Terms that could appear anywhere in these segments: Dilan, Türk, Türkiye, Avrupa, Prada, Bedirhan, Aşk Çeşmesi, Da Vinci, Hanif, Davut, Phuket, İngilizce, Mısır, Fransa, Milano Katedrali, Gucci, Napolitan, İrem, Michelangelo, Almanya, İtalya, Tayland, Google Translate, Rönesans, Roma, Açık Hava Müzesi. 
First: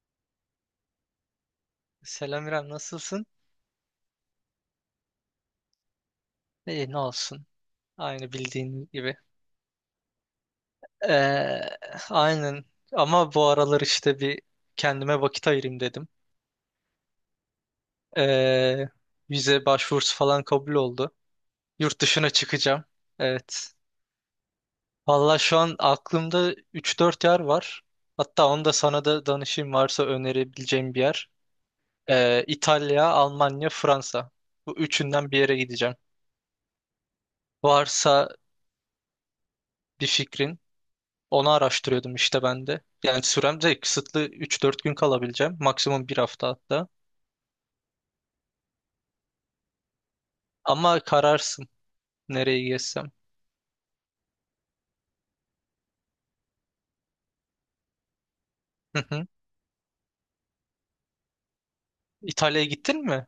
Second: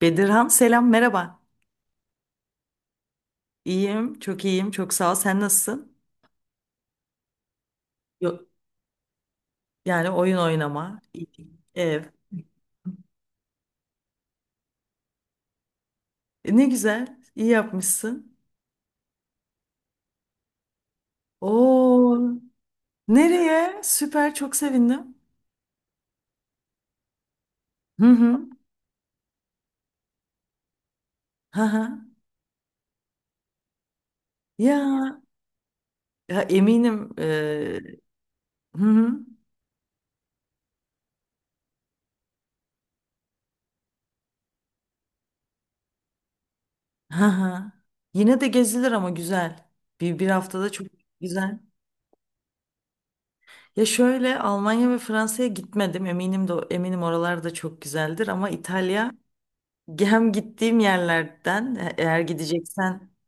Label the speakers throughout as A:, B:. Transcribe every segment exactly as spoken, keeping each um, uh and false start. A: Bedirhan, selam, merhaba.
B: Selam İrem, nasılsın?
A: İyiyim, çok iyiyim, çok sağ ol. Sen nasılsın?
B: İyi, ne olsun. Aynı
A: Yok,
B: bildiğin gibi.
A: yani oyun oynama,
B: Ee,
A: ev.
B: aynen. Ama bu aralar işte bir kendime vakit ayırayım dedim.
A: E, ne güzel, iyi yapmışsın.
B: Ee, Vize başvurusu falan kabul oldu. Yurt
A: Oo,
B: dışına çıkacağım. Evet.
A: nereye? Süper, çok sevindim.
B: Valla şu an aklımda üç dört yer var.
A: Hı hı.
B: Hatta onu da sana da danışayım varsa önerebileceğim bir yer.
A: Hı hı.
B: Ee, İtalya, Almanya, Fransa. Bu
A: Ya,
B: üçünden bir yere gideceğim.
A: ya eminim. E,
B: Varsa
A: hı hı.
B: bir fikrin. Onu araştırıyordum işte ben de. Yani sürem de kısıtlı, üç dört gün kalabileceğim. Maksimum bir hafta hatta.
A: Hı hı. Yine de gezilir ama güzel. Bir bir haftada çok
B: Ama
A: güzel.
B: kararsın nereye gezsem.
A: Ya şöyle, Almanya ve Fransa'ya gitmedim. Eminim de eminim, oralar da çok güzeldir ama
B: Hı
A: İtalya.
B: hı.
A: Hem gittiğim yerlerden e- eğer
B: İtalya'ya gittin
A: gideceksen,
B: mi?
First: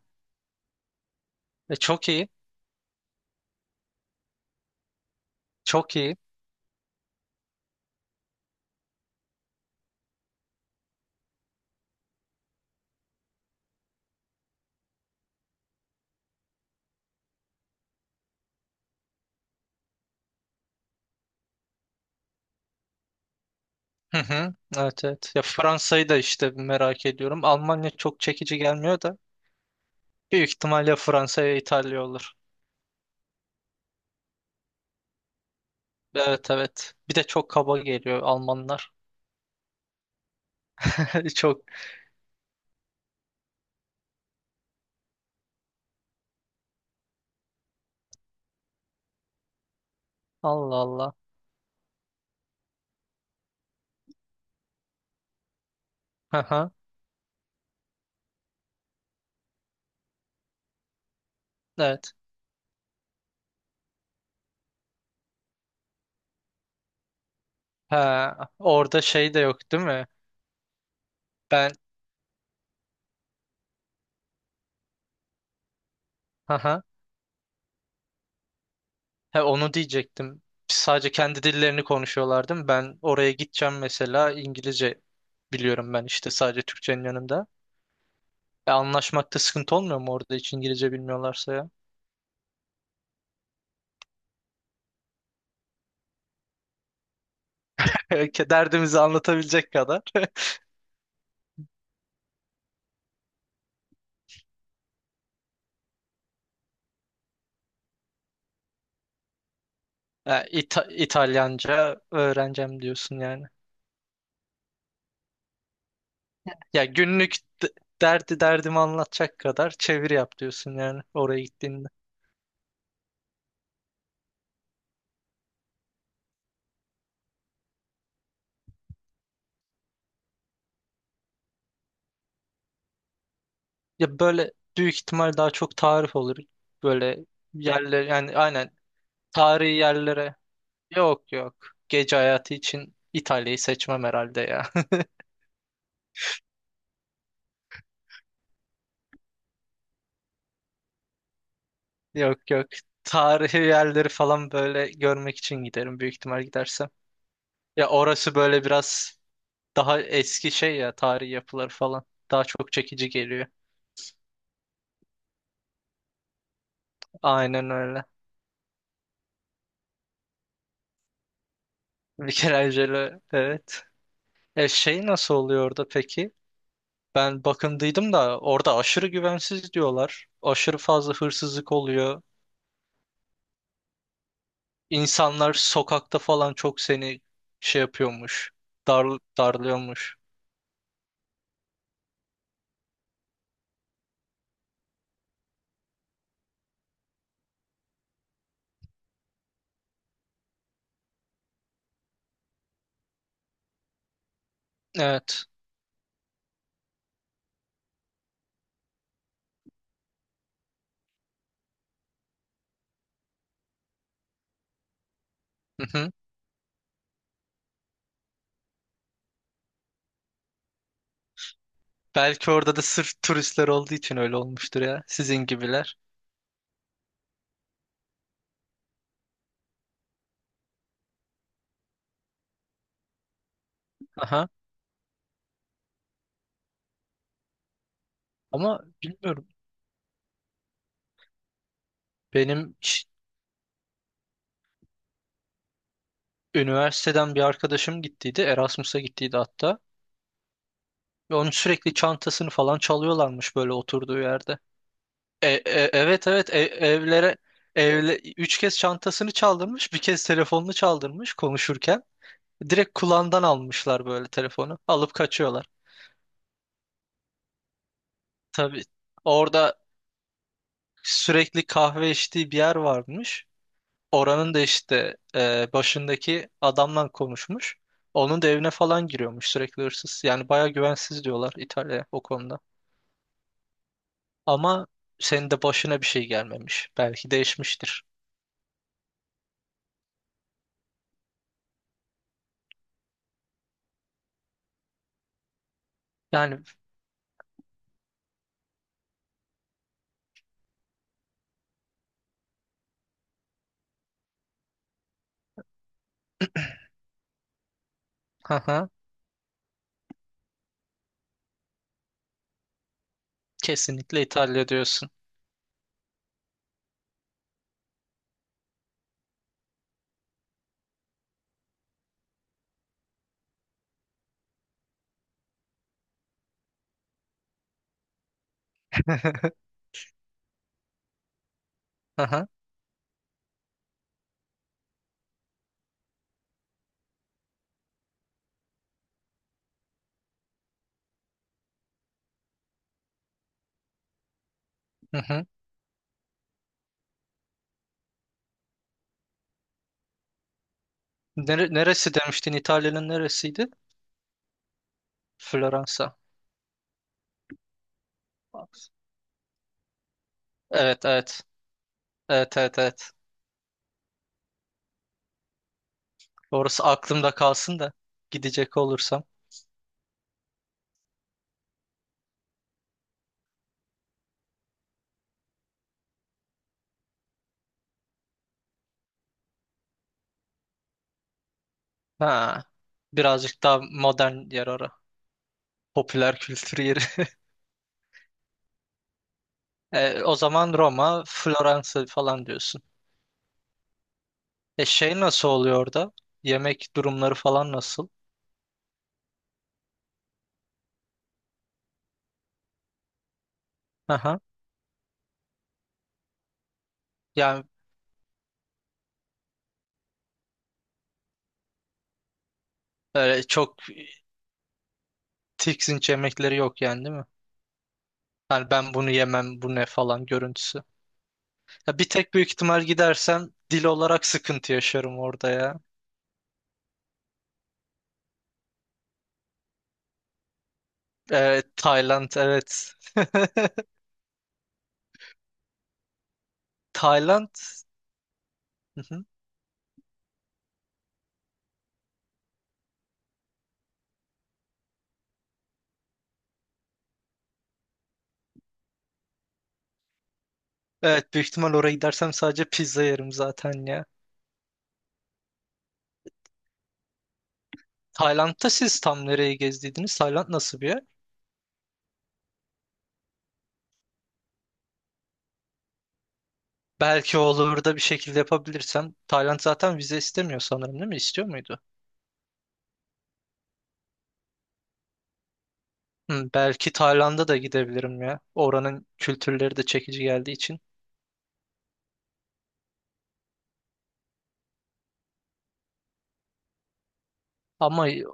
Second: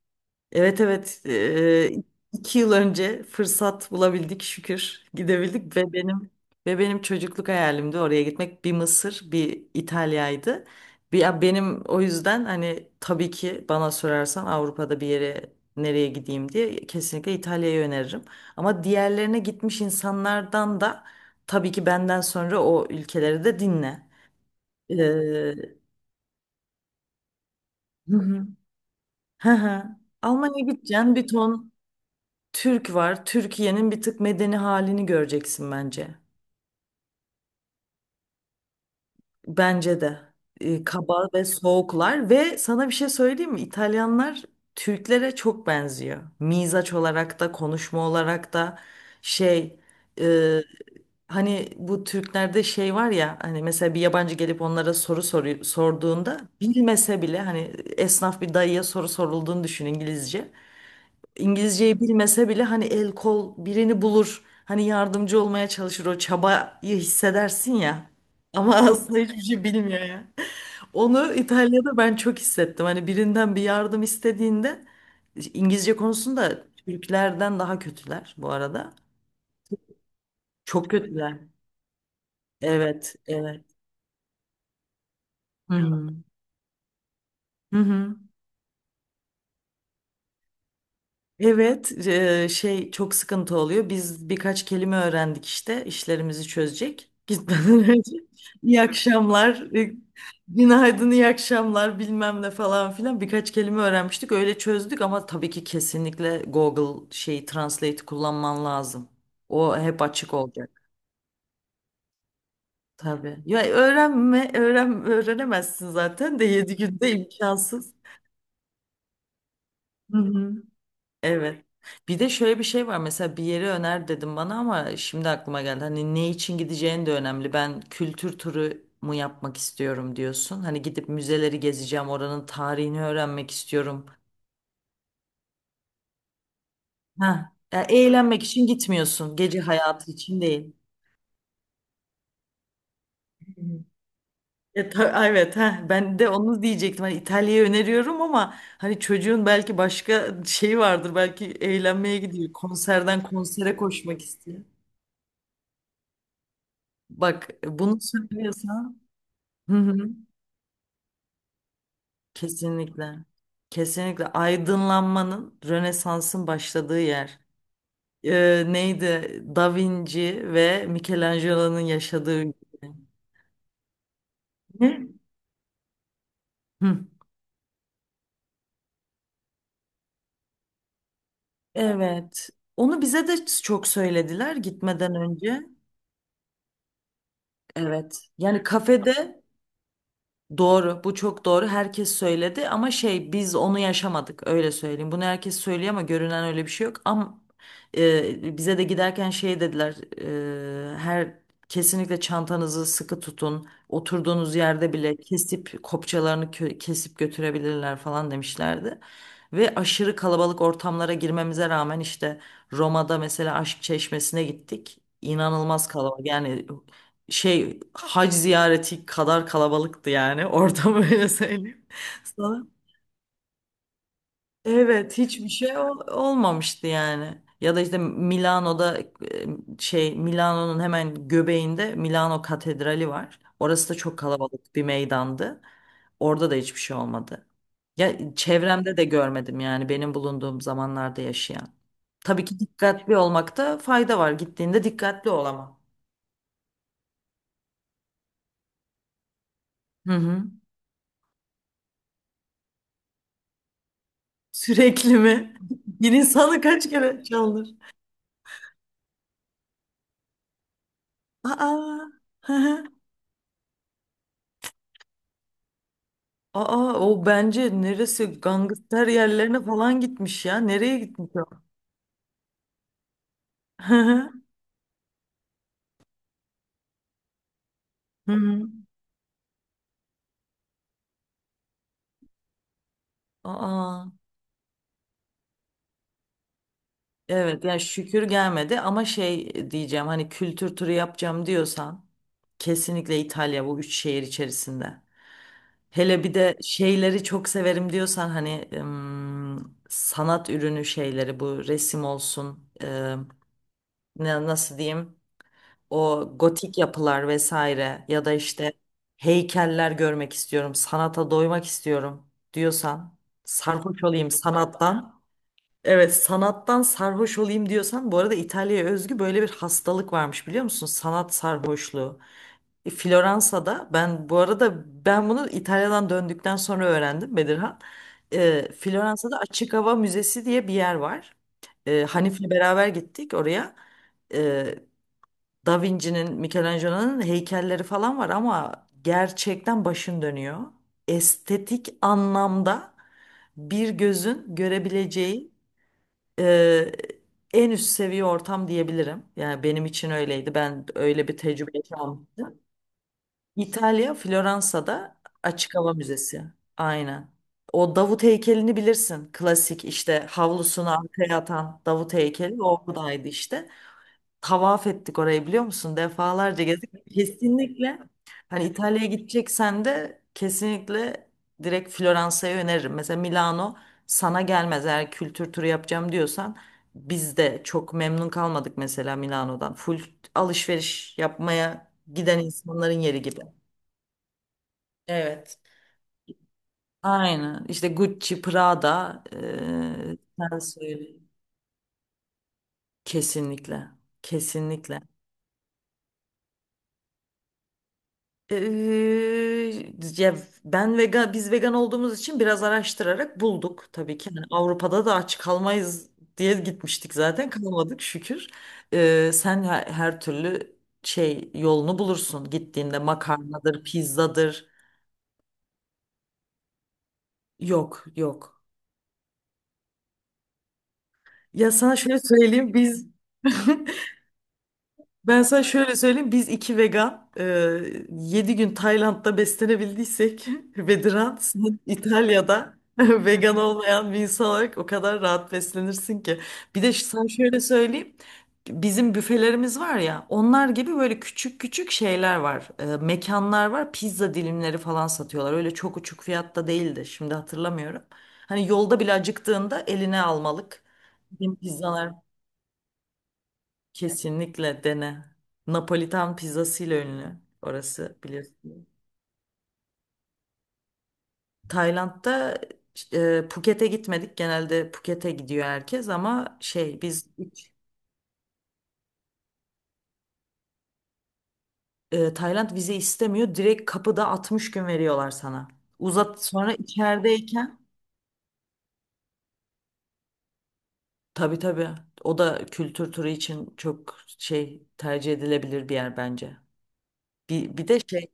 A: evet evet,
B: E,
A: e,
B: çok iyi.
A: iki yıl önce fırsat bulabildik, şükür gidebildik, ve
B: Çok iyi.
A: benim ve benim çocukluk hayalimdi oraya gitmek: bir Mısır, bir İtalya'ydı. Bir, ya benim o yüzden, hani, tabii ki bana sorarsan Avrupa'da bir yere nereye gideyim diye, kesinlikle İtalya'yı öneririm. Ama diğerlerine gitmiş insanlardan da, tabii ki benden sonra, o ülkeleri de dinle.
B: Hı hı. Evet evet. Ya
A: Ee,
B: Fransa'yı da işte merak ediyorum. Almanya çok çekici gelmiyor da.
A: Hı hı.
B: Büyük
A: Almanya'ya
B: ihtimalle
A: gideceksin, bir
B: Fransa'ya
A: ton
B: İtalya olur.
A: Türk var. Türkiye'nin bir tık medeni halini göreceksin bence.
B: Evet evet. Bir de çok kaba geliyor Almanlar.
A: Bence de. Ee, kaba ve
B: Çok.
A: soğuklar, ve sana bir şey söyleyeyim mi? İtalyanlar Türklere çok benziyor. Mizaç olarak da konuşma olarak da, şey, e,
B: Allah Allah.
A: hani bu Türklerde şey var ya, hani mesela bir yabancı gelip onlara soru soru
B: Hı
A: sorduğunda,
B: hı.
A: bilmese bile, hani, esnaf bir dayıya soru sorulduğunu düşün, İngilizce. İngilizceyi
B: Evet.
A: bilmese bile hani, el kol birini bulur. Hani yardımcı olmaya çalışır, o çabayı hissedersin ya.
B: Ha,
A: Ama
B: orada
A: aslında
B: şey de
A: hiçbir şey
B: yok değil
A: bilmiyor
B: mi?
A: ya. Onu
B: Ben.
A: İtalya'da ben çok hissettim. Hani birinden bir yardım istediğinde, İngilizce
B: Hı
A: konusunda
B: hı.
A: Türklerden daha kötüler bu arada.
B: He, onu diyecektim.
A: Çok
B: Sadece
A: kötüler.
B: kendi dillerini konuşuyorlar değil mi? Ben
A: Evet,
B: oraya
A: evet.
B: gideceğim mesela, İngilizce
A: Hı
B: biliyorum ben
A: hı.
B: işte sadece Türkçenin yanında.
A: Hı hı.
B: E, anlaşmakta sıkıntı olmuyor mu orada hiç İngilizce bilmiyorlarsa ya?
A: Evet, eee, şey, çok sıkıntı oluyor. Biz birkaç kelime öğrendik işte, işlerimizi çözecek. Gitmeden önce iyi
B: Derdimizi anlatabilecek
A: akşamlar, e,
B: kadar.
A: günaydın, iyi akşamlar, bilmem ne falan filan, birkaç kelime öğrenmiştik. Öyle çözdük, ama tabii ki kesinlikle Google şeyi, Translate, kullanman lazım. O hep açık
B: Ha,
A: olacak.
B: İta- İtalyanca öğreneceğim diyorsun
A: Tabii.
B: yani.
A: Ya öğrenme, öğren, öğrenemezsin zaten de, yedi
B: Ya
A: günde
B: günlük d-
A: imkansız.
B: derdi derdimi anlatacak kadar çeviri
A: Hı
B: yap
A: hı.
B: diyorsun yani oraya
A: Evet.
B: gittiğinde.
A: Bir de şöyle bir şey var. Mesela bir yeri öner dedim bana, ama şimdi aklıma geldi, hani ne için gideceğin de önemli. Ben kültür turu mu yapmak istiyorum diyorsun. Hani gidip müzeleri gezeceğim, oranın tarihini öğrenmek istiyorum.
B: Ya böyle büyük ihtimal daha çok tarif olur. Böyle
A: Ha, ya
B: yerler yani,
A: eğlenmek için
B: aynen,
A: gitmiyorsun. Gece
B: tarihi
A: hayatı
B: yerlere.
A: için değil.
B: Yok yok. Gece hayatı için İtalya'yı seçmem herhalde ya.
A: E, ta- evet, ha, ben de onu diyecektim. Hani İtalya'yı öneriyorum, ama hani çocuğun belki başka şeyi vardır. Belki eğlenmeye
B: Yok
A: gidiyor,
B: yok.
A: konserden
B: Tarihi
A: konsere
B: yerleri
A: koşmak
B: falan
A: istiyor.
B: böyle görmek için giderim büyük ihtimal gidersem.
A: Bak,
B: Ya
A: bunu
B: orası böyle
A: söylüyorsan.
B: biraz
A: Hı
B: daha
A: hı.
B: eski şey ya, tarihi yapılar falan. Daha çok çekici
A: Kesinlikle.
B: geliyor.
A: Kesinlikle aydınlanmanın, Rönesans'ın başladığı yer.
B: Aynen öyle.
A: Ee, neydi? Da Vinci ve Michelangelo'nun yaşadığı ülke.
B: Michelangelo evet. E şey
A: Ne?
B: nasıl oluyor orada peki?
A: Hı.
B: Ben bakındıydım da orada aşırı güvensiz diyorlar. Aşırı fazla hırsızlık oluyor.
A: Evet. Onu bize de çok söylediler gitmeden
B: İnsanlar
A: önce.
B: sokakta falan çok seni şey
A: Evet.
B: yapıyormuş.
A: Yani
B: Dar,
A: kafede.
B: darlıyormuş.
A: Doğru, bu çok doğru. Herkes söyledi, ama şey, biz onu yaşamadık, öyle söyleyeyim. Bunu herkes söylüyor ama görünen öyle bir şey yok. Ama e, bize de giderken şey dediler. E, her Kesinlikle çantanızı sıkı tutun. Oturduğunuz yerde bile
B: Evet.
A: kesip kopçalarını kö- kesip götürebilirler falan demişlerdi. Ve aşırı kalabalık ortamlara girmemize rağmen, işte Roma'da mesela Aşk Çeşmesi'ne gittik.
B: Hı
A: İnanılmaz
B: hı.
A: kalabalık, yani, şey, hac ziyareti kadar kalabalıktı yani orada, böyle söyleyeyim
B: Belki
A: sana.
B: orada da sırf turistler olduğu için öyle olmuştur ya.
A: Evet,
B: Sizin
A: hiçbir şey
B: gibiler.
A: ol- olmamıştı yani. Ya da işte Milano'da, e, şey, Milano'nun hemen göbeğinde Milano Katedrali var. Orası da çok
B: Aha.
A: kalabalık bir meydandı. Orada da hiçbir şey olmadı. Ya
B: Ama
A: çevremde de
B: bilmiyorum.
A: görmedim yani, benim bulunduğum zamanlarda yaşayan. Tabii ki
B: Benim ş-
A: dikkatli olmakta fayda var. Gittiğinde dikkatli ol ama.
B: üniversiteden bir arkadaşım gittiydi. Erasmus'a gittiydi hatta.
A: Hı hı.
B: Ve onun sürekli çantasını falan çalıyorlarmış böyle oturduğu yerde.
A: Sürekli
B: E,
A: mi?
B: e-
A: Bir
B: evet evet e-
A: insanı kaç kere
B: evlere
A: çaldır?
B: evle, Üç kez çantasını çaldırmış. Bir kez telefonunu çaldırmış konuşurken.
A: Aa, hı hı.
B: Direkt kulağından almışlar böyle telefonu. Alıp kaçıyorlar.
A: Aa, o bence neresi
B: Tabii
A: gangster yerlerine
B: orada
A: falan gitmiş ya. Nereye gitmiş o?
B: sürekli kahve içtiği bir yer varmış.
A: Hı hı.
B: Oranın da işte e, başındaki adamla konuşmuş.
A: Hı
B: Onun da
A: hı.
B: evine falan giriyormuş sürekli hırsız. Yani baya güvensiz diyorlar İtalya o konuda.
A: Aa,
B: Ama senin de başına bir şey gelmemiş. Belki
A: evet ya,
B: değişmiştir.
A: şükür gelmedi, ama şey diyeceğim, hani kültür turu yapacağım diyorsan, kesinlikle İtalya bu üç şehir içerisinde. Hele bir de
B: Yani
A: şeyleri çok severim diyorsan, hani, ım, sanat ürünü şeyleri, bu resim olsun, ne- nasıl diyeyim, o gotik yapılar vesaire, ya da işte
B: haha,
A: heykeller görmek istiyorum, sanata doymak istiyorum diyorsan, sarhoş
B: kesinlikle
A: olayım
B: İtalya diyorsun.
A: sanattan. Evet, sanattan sarhoş olayım diyorsan, bu arada İtalya'ya özgü böyle bir hastalık varmış, biliyor musun? Sanat sarhoşluğu. E, Floransa'da, ben bu arada ben bunu İtalya'dan döndükten sonra öğrendim Bedirhan. E, Floransa'da Açık Hava Müzesi diye bir yer var. E, Hanif'le
B: Aha,
A: beraber gittik oraya. E, Da Vinci'nin, Michelangelo'nun heykelleri falan var, ama gerçekten başın dönüyor. Estetik anlamda bir gözün
B: hı hı.
A: görebileceği e, en üst seviye ortam diyebilirim. Yani benim için öyleydi. Ben öyle bir tecrübe
B: Nere- neresi demiştin?
A: yaşamıştım.
B: İtalya'nın neresiydi?
A: İtalya, Floransa'da. Açık Hava
B: Floransa.
A: Müzesi. Aynen. O Davut heykelini bilirsin. Klasik işte havlusunu
B: Evet
A: arkaya
B: evet.
A: atan Davut
B: Evet
A: heykeli
B: evet evet.
A: oradaydı, işte tavaf ettik orayı, biliyor musun? Defalarca
B: Orası
A: gezdik.
B: aklımda kalsın da
A: Kesinlikle, hani,
B: gidecek
A: İtalya'ya
B: olursam.
A: gideceksen de kesinlikle direkt Floransa'yı öneririm. Mesela Milano sana gelmez eğer kültür turu yapacağım diyorsan. Biz de çok memnun kalmadık mesela Milano'dan. Full alışveriş yapmaya giden
B: Ha,
A: insanların yeri gibi.
B: birazcık daha modern yer ora.
A: Evet.
B: Popüler kültür yeri.
A: Aynen. İşte Gucci, Prada, eee,
B: E, o
A: sen
B: zaman
A: söyle.
B: Roma, Floransa falan diyorsun.
A: Kesinlikle.
B: E
A: Kesinlikle.
B: şey nasıl oluyor orada? Yemek durumları falan nasıl?
A: Eee, ya ben vegan, biz vegan olduğumuz için biraz araştırarak bulduk tabii ki.
B: Aha.
A: Yani Avrupa'da da aç kalmayız diye gitmiştik, zaten
B: Yani
A: kalmadık şükür. Eee, sen her, her türlü şey yolunu bulursun gittiğinde,
B: öyle çok
A: makarnadır, pizzadır.
B: tiksinç yemekleri yok yani değil mi?
A: Yok yok.
B: Yani ben bunu yemem, bu ne falan görüntüsü.
A: Ya sana
B: Ya bir
A: şöyle
B: tek büyük
A: söyleyeyim,
B: ihtimal
A: biz
B: gidersem dil olarak sıkıntı yaşarım
A: ben
B: orada
A: sana
B: ya.
A: şöyle söyleyeyim. Biz iki vegan e, yedi gün Tayland'da beslenebildiysek, ve Dilan,
B: Evet,
A: sen
B: Tayland
A: İtalya'da
B: evet.
A: vegan olmayan bir insan olarak o kadar rahat beslenirsin ki. Bir de sana
B: Tayland.
A: şöyle söyleyeyim.
B: Hı
A: Bizim
B: hı.
A: büfelerimiz var ya, onlar gibi böyle küçük küçük şeyler var. E, mekanlar var. Pizza dilimleri falan satıyorlar. Öyle çok uçuk fiyatta değildi. Şimdi hatırlamıyorum. Hani yolda bile acıktığında eline almalık.
B: Evet büyük
A: Bizim
B: ihtimal oraya
A: pizzalar.
B: gidersem sadece pizza yerim zaten ya.
A: Kesinlikle dene. Napolitan pizzasıyla ünlü orası,
B: Tayland'da
A: biliyorsun.
B: siz tam nereye gezdiydiniz? Tayland nasıl bir yer?
A: Tayland'da e, Phuket'e gitmedik. Genelde Phuket'e gidiyor herkes, ama şey, biz
B: Belki
A: hiç,
B: olur da bir şekilde yapabilirsem. Tayland zaten vize istemiyor sanırım değil mi? İstiyor muydu?
A: e, Tayland vize istemiyor. Direkt kapıda altmış gün veriyorlar sana. Uzat
B: Hı,
A: sonra
B: belki Tayland'a da
A: içerideyken,
B: gidebilirim ya. Oranın kültürleri de çekici geldiği için.
A: tabii tabii, o da kültür turu için çok şey, tercih edilebilir bir yer bence. Bir, bir de
B: Ama
A: şey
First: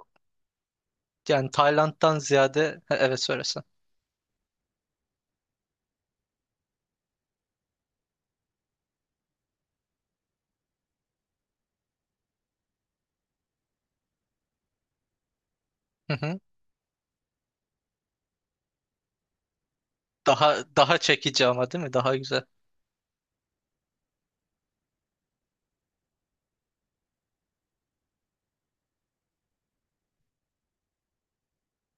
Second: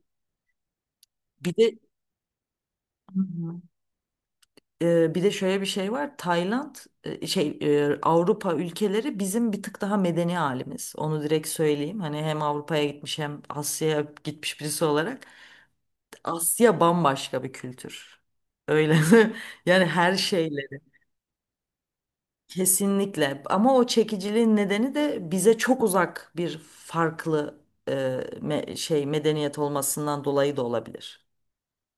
B: yani
A: bir de
B: Tayland'dan ziyade. Ha, evet söylesen.
A: Ee, bir de şöyle bir şey var. Tayland, e, şey e, Avrupa ülkeleri bizim bir tık daha medeni halimiz. Onu direkt söyleyeyim. Hani hem Avrupa'ya gitmiş hem Asya'ya gitmiş birisi olarak,
B: Hı hı.
A: Asya bambaşka bir kültür. Öyle. Yani her
B: Daha
A: şeyleri
B: daha çekici ama değil mi? Daha güzel
A: kesinlikle. Ama o çekiciliğin nedeni de bize çok uzak, bir farklı, e, me- şey medeniyet olmasından dolayı da olabilir.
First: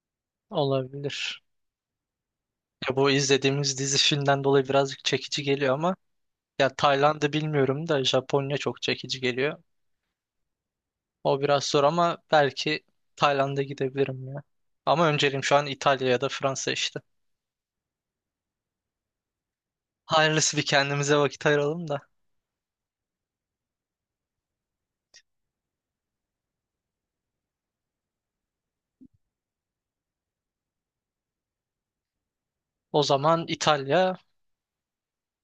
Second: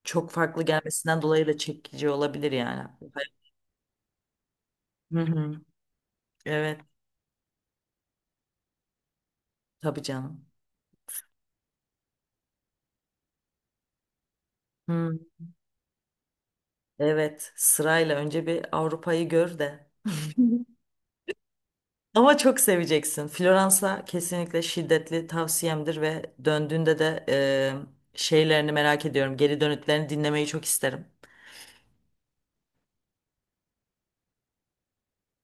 A: Çok farklı gelmesinden
B: olabilir.
A: dolayı da çekici olabilir yani.
B: Ya bu izlediğimiz dizi filmden dolayı birazcık
A: Hı
B: çekici
A: hı.
B: geliyor ama. Ya
A: Evet,
B: Tayland'ı bilmiyorum da Japonya çok çekici geliyor.
A: tabii canım.
B: O biraz zor ama belki Tayland'a gidebilirim ya. Ama
A: Hmm,
B: önceliğim şu an İtalya ya da Fransa işte.
A: evet, sırayla önce bir Avrupa'yı gör de.
B: Hayırlısı, bir kendimize vakit ayıralım da.
A: Ama çok seveceksin. Floransa kesinlikle şiddetli tavsiyemdir, ve döndüğünde de e, şeylerini merak ediyorum. Geri dönütlerini dinlemeyi çok isterim.
B: O zaman İtalya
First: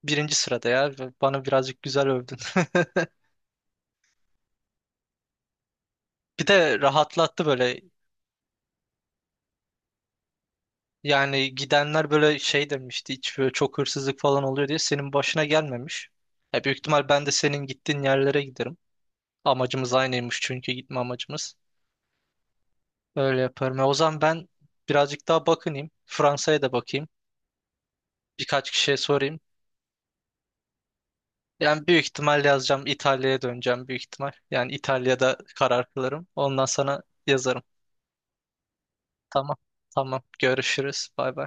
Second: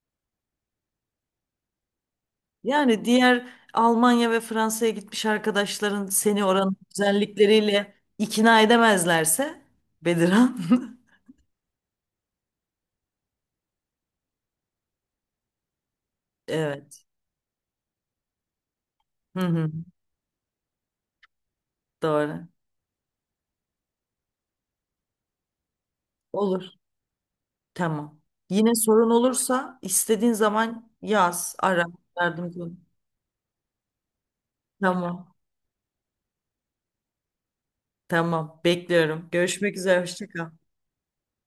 B: birinci sırada ya. Bana birazcık güzel övdün.
A: Yani diğer Almanya ve Fransa'ya gitmiş arkadaşların seni
B: Bir
A: oranın
B: de rahatlattı böyle.
A: güzellikleriyle ikna edemezlerse, Bediran.
B: Yani gidenler böyle şey demişti. Hiç böyle çok hırsızlık falan oluyor diye, senin başına gelmemiş. Ya büyük
A: Evet.
B: ihtimal ben de senin gittiğin yerlere giderim.
A: Hı hı,
B: Amacımız aynıymış çünkü, gitme amacımız.
A: doğru.
B: Öyle yaparım. E, o zaman ben birazcık daha bakınayım. Fransa'ya
A: Olur.
B: da bakayım.
A: Tamam.
B: Birkaç
A: Yine
B: kişiye
A: sorun
B: sorayım.
A: olursa istediğin zaman yaz, ara,
B: Yani büyük ihtimal
A: yardımcı ol.
B: yazacağım. İtalya'ya döneceğim büyük ihtimal. Yani
A: Tamam.
B: İtalya'da karar kılarım. Ondan sana yazarım.
A: Tamam. Bekliyorum.
B: Tamam.
A: Görüşmek üzere.
B: Tamam.
A: Hoşça kal.
B: Görüşürüz. Bay bay.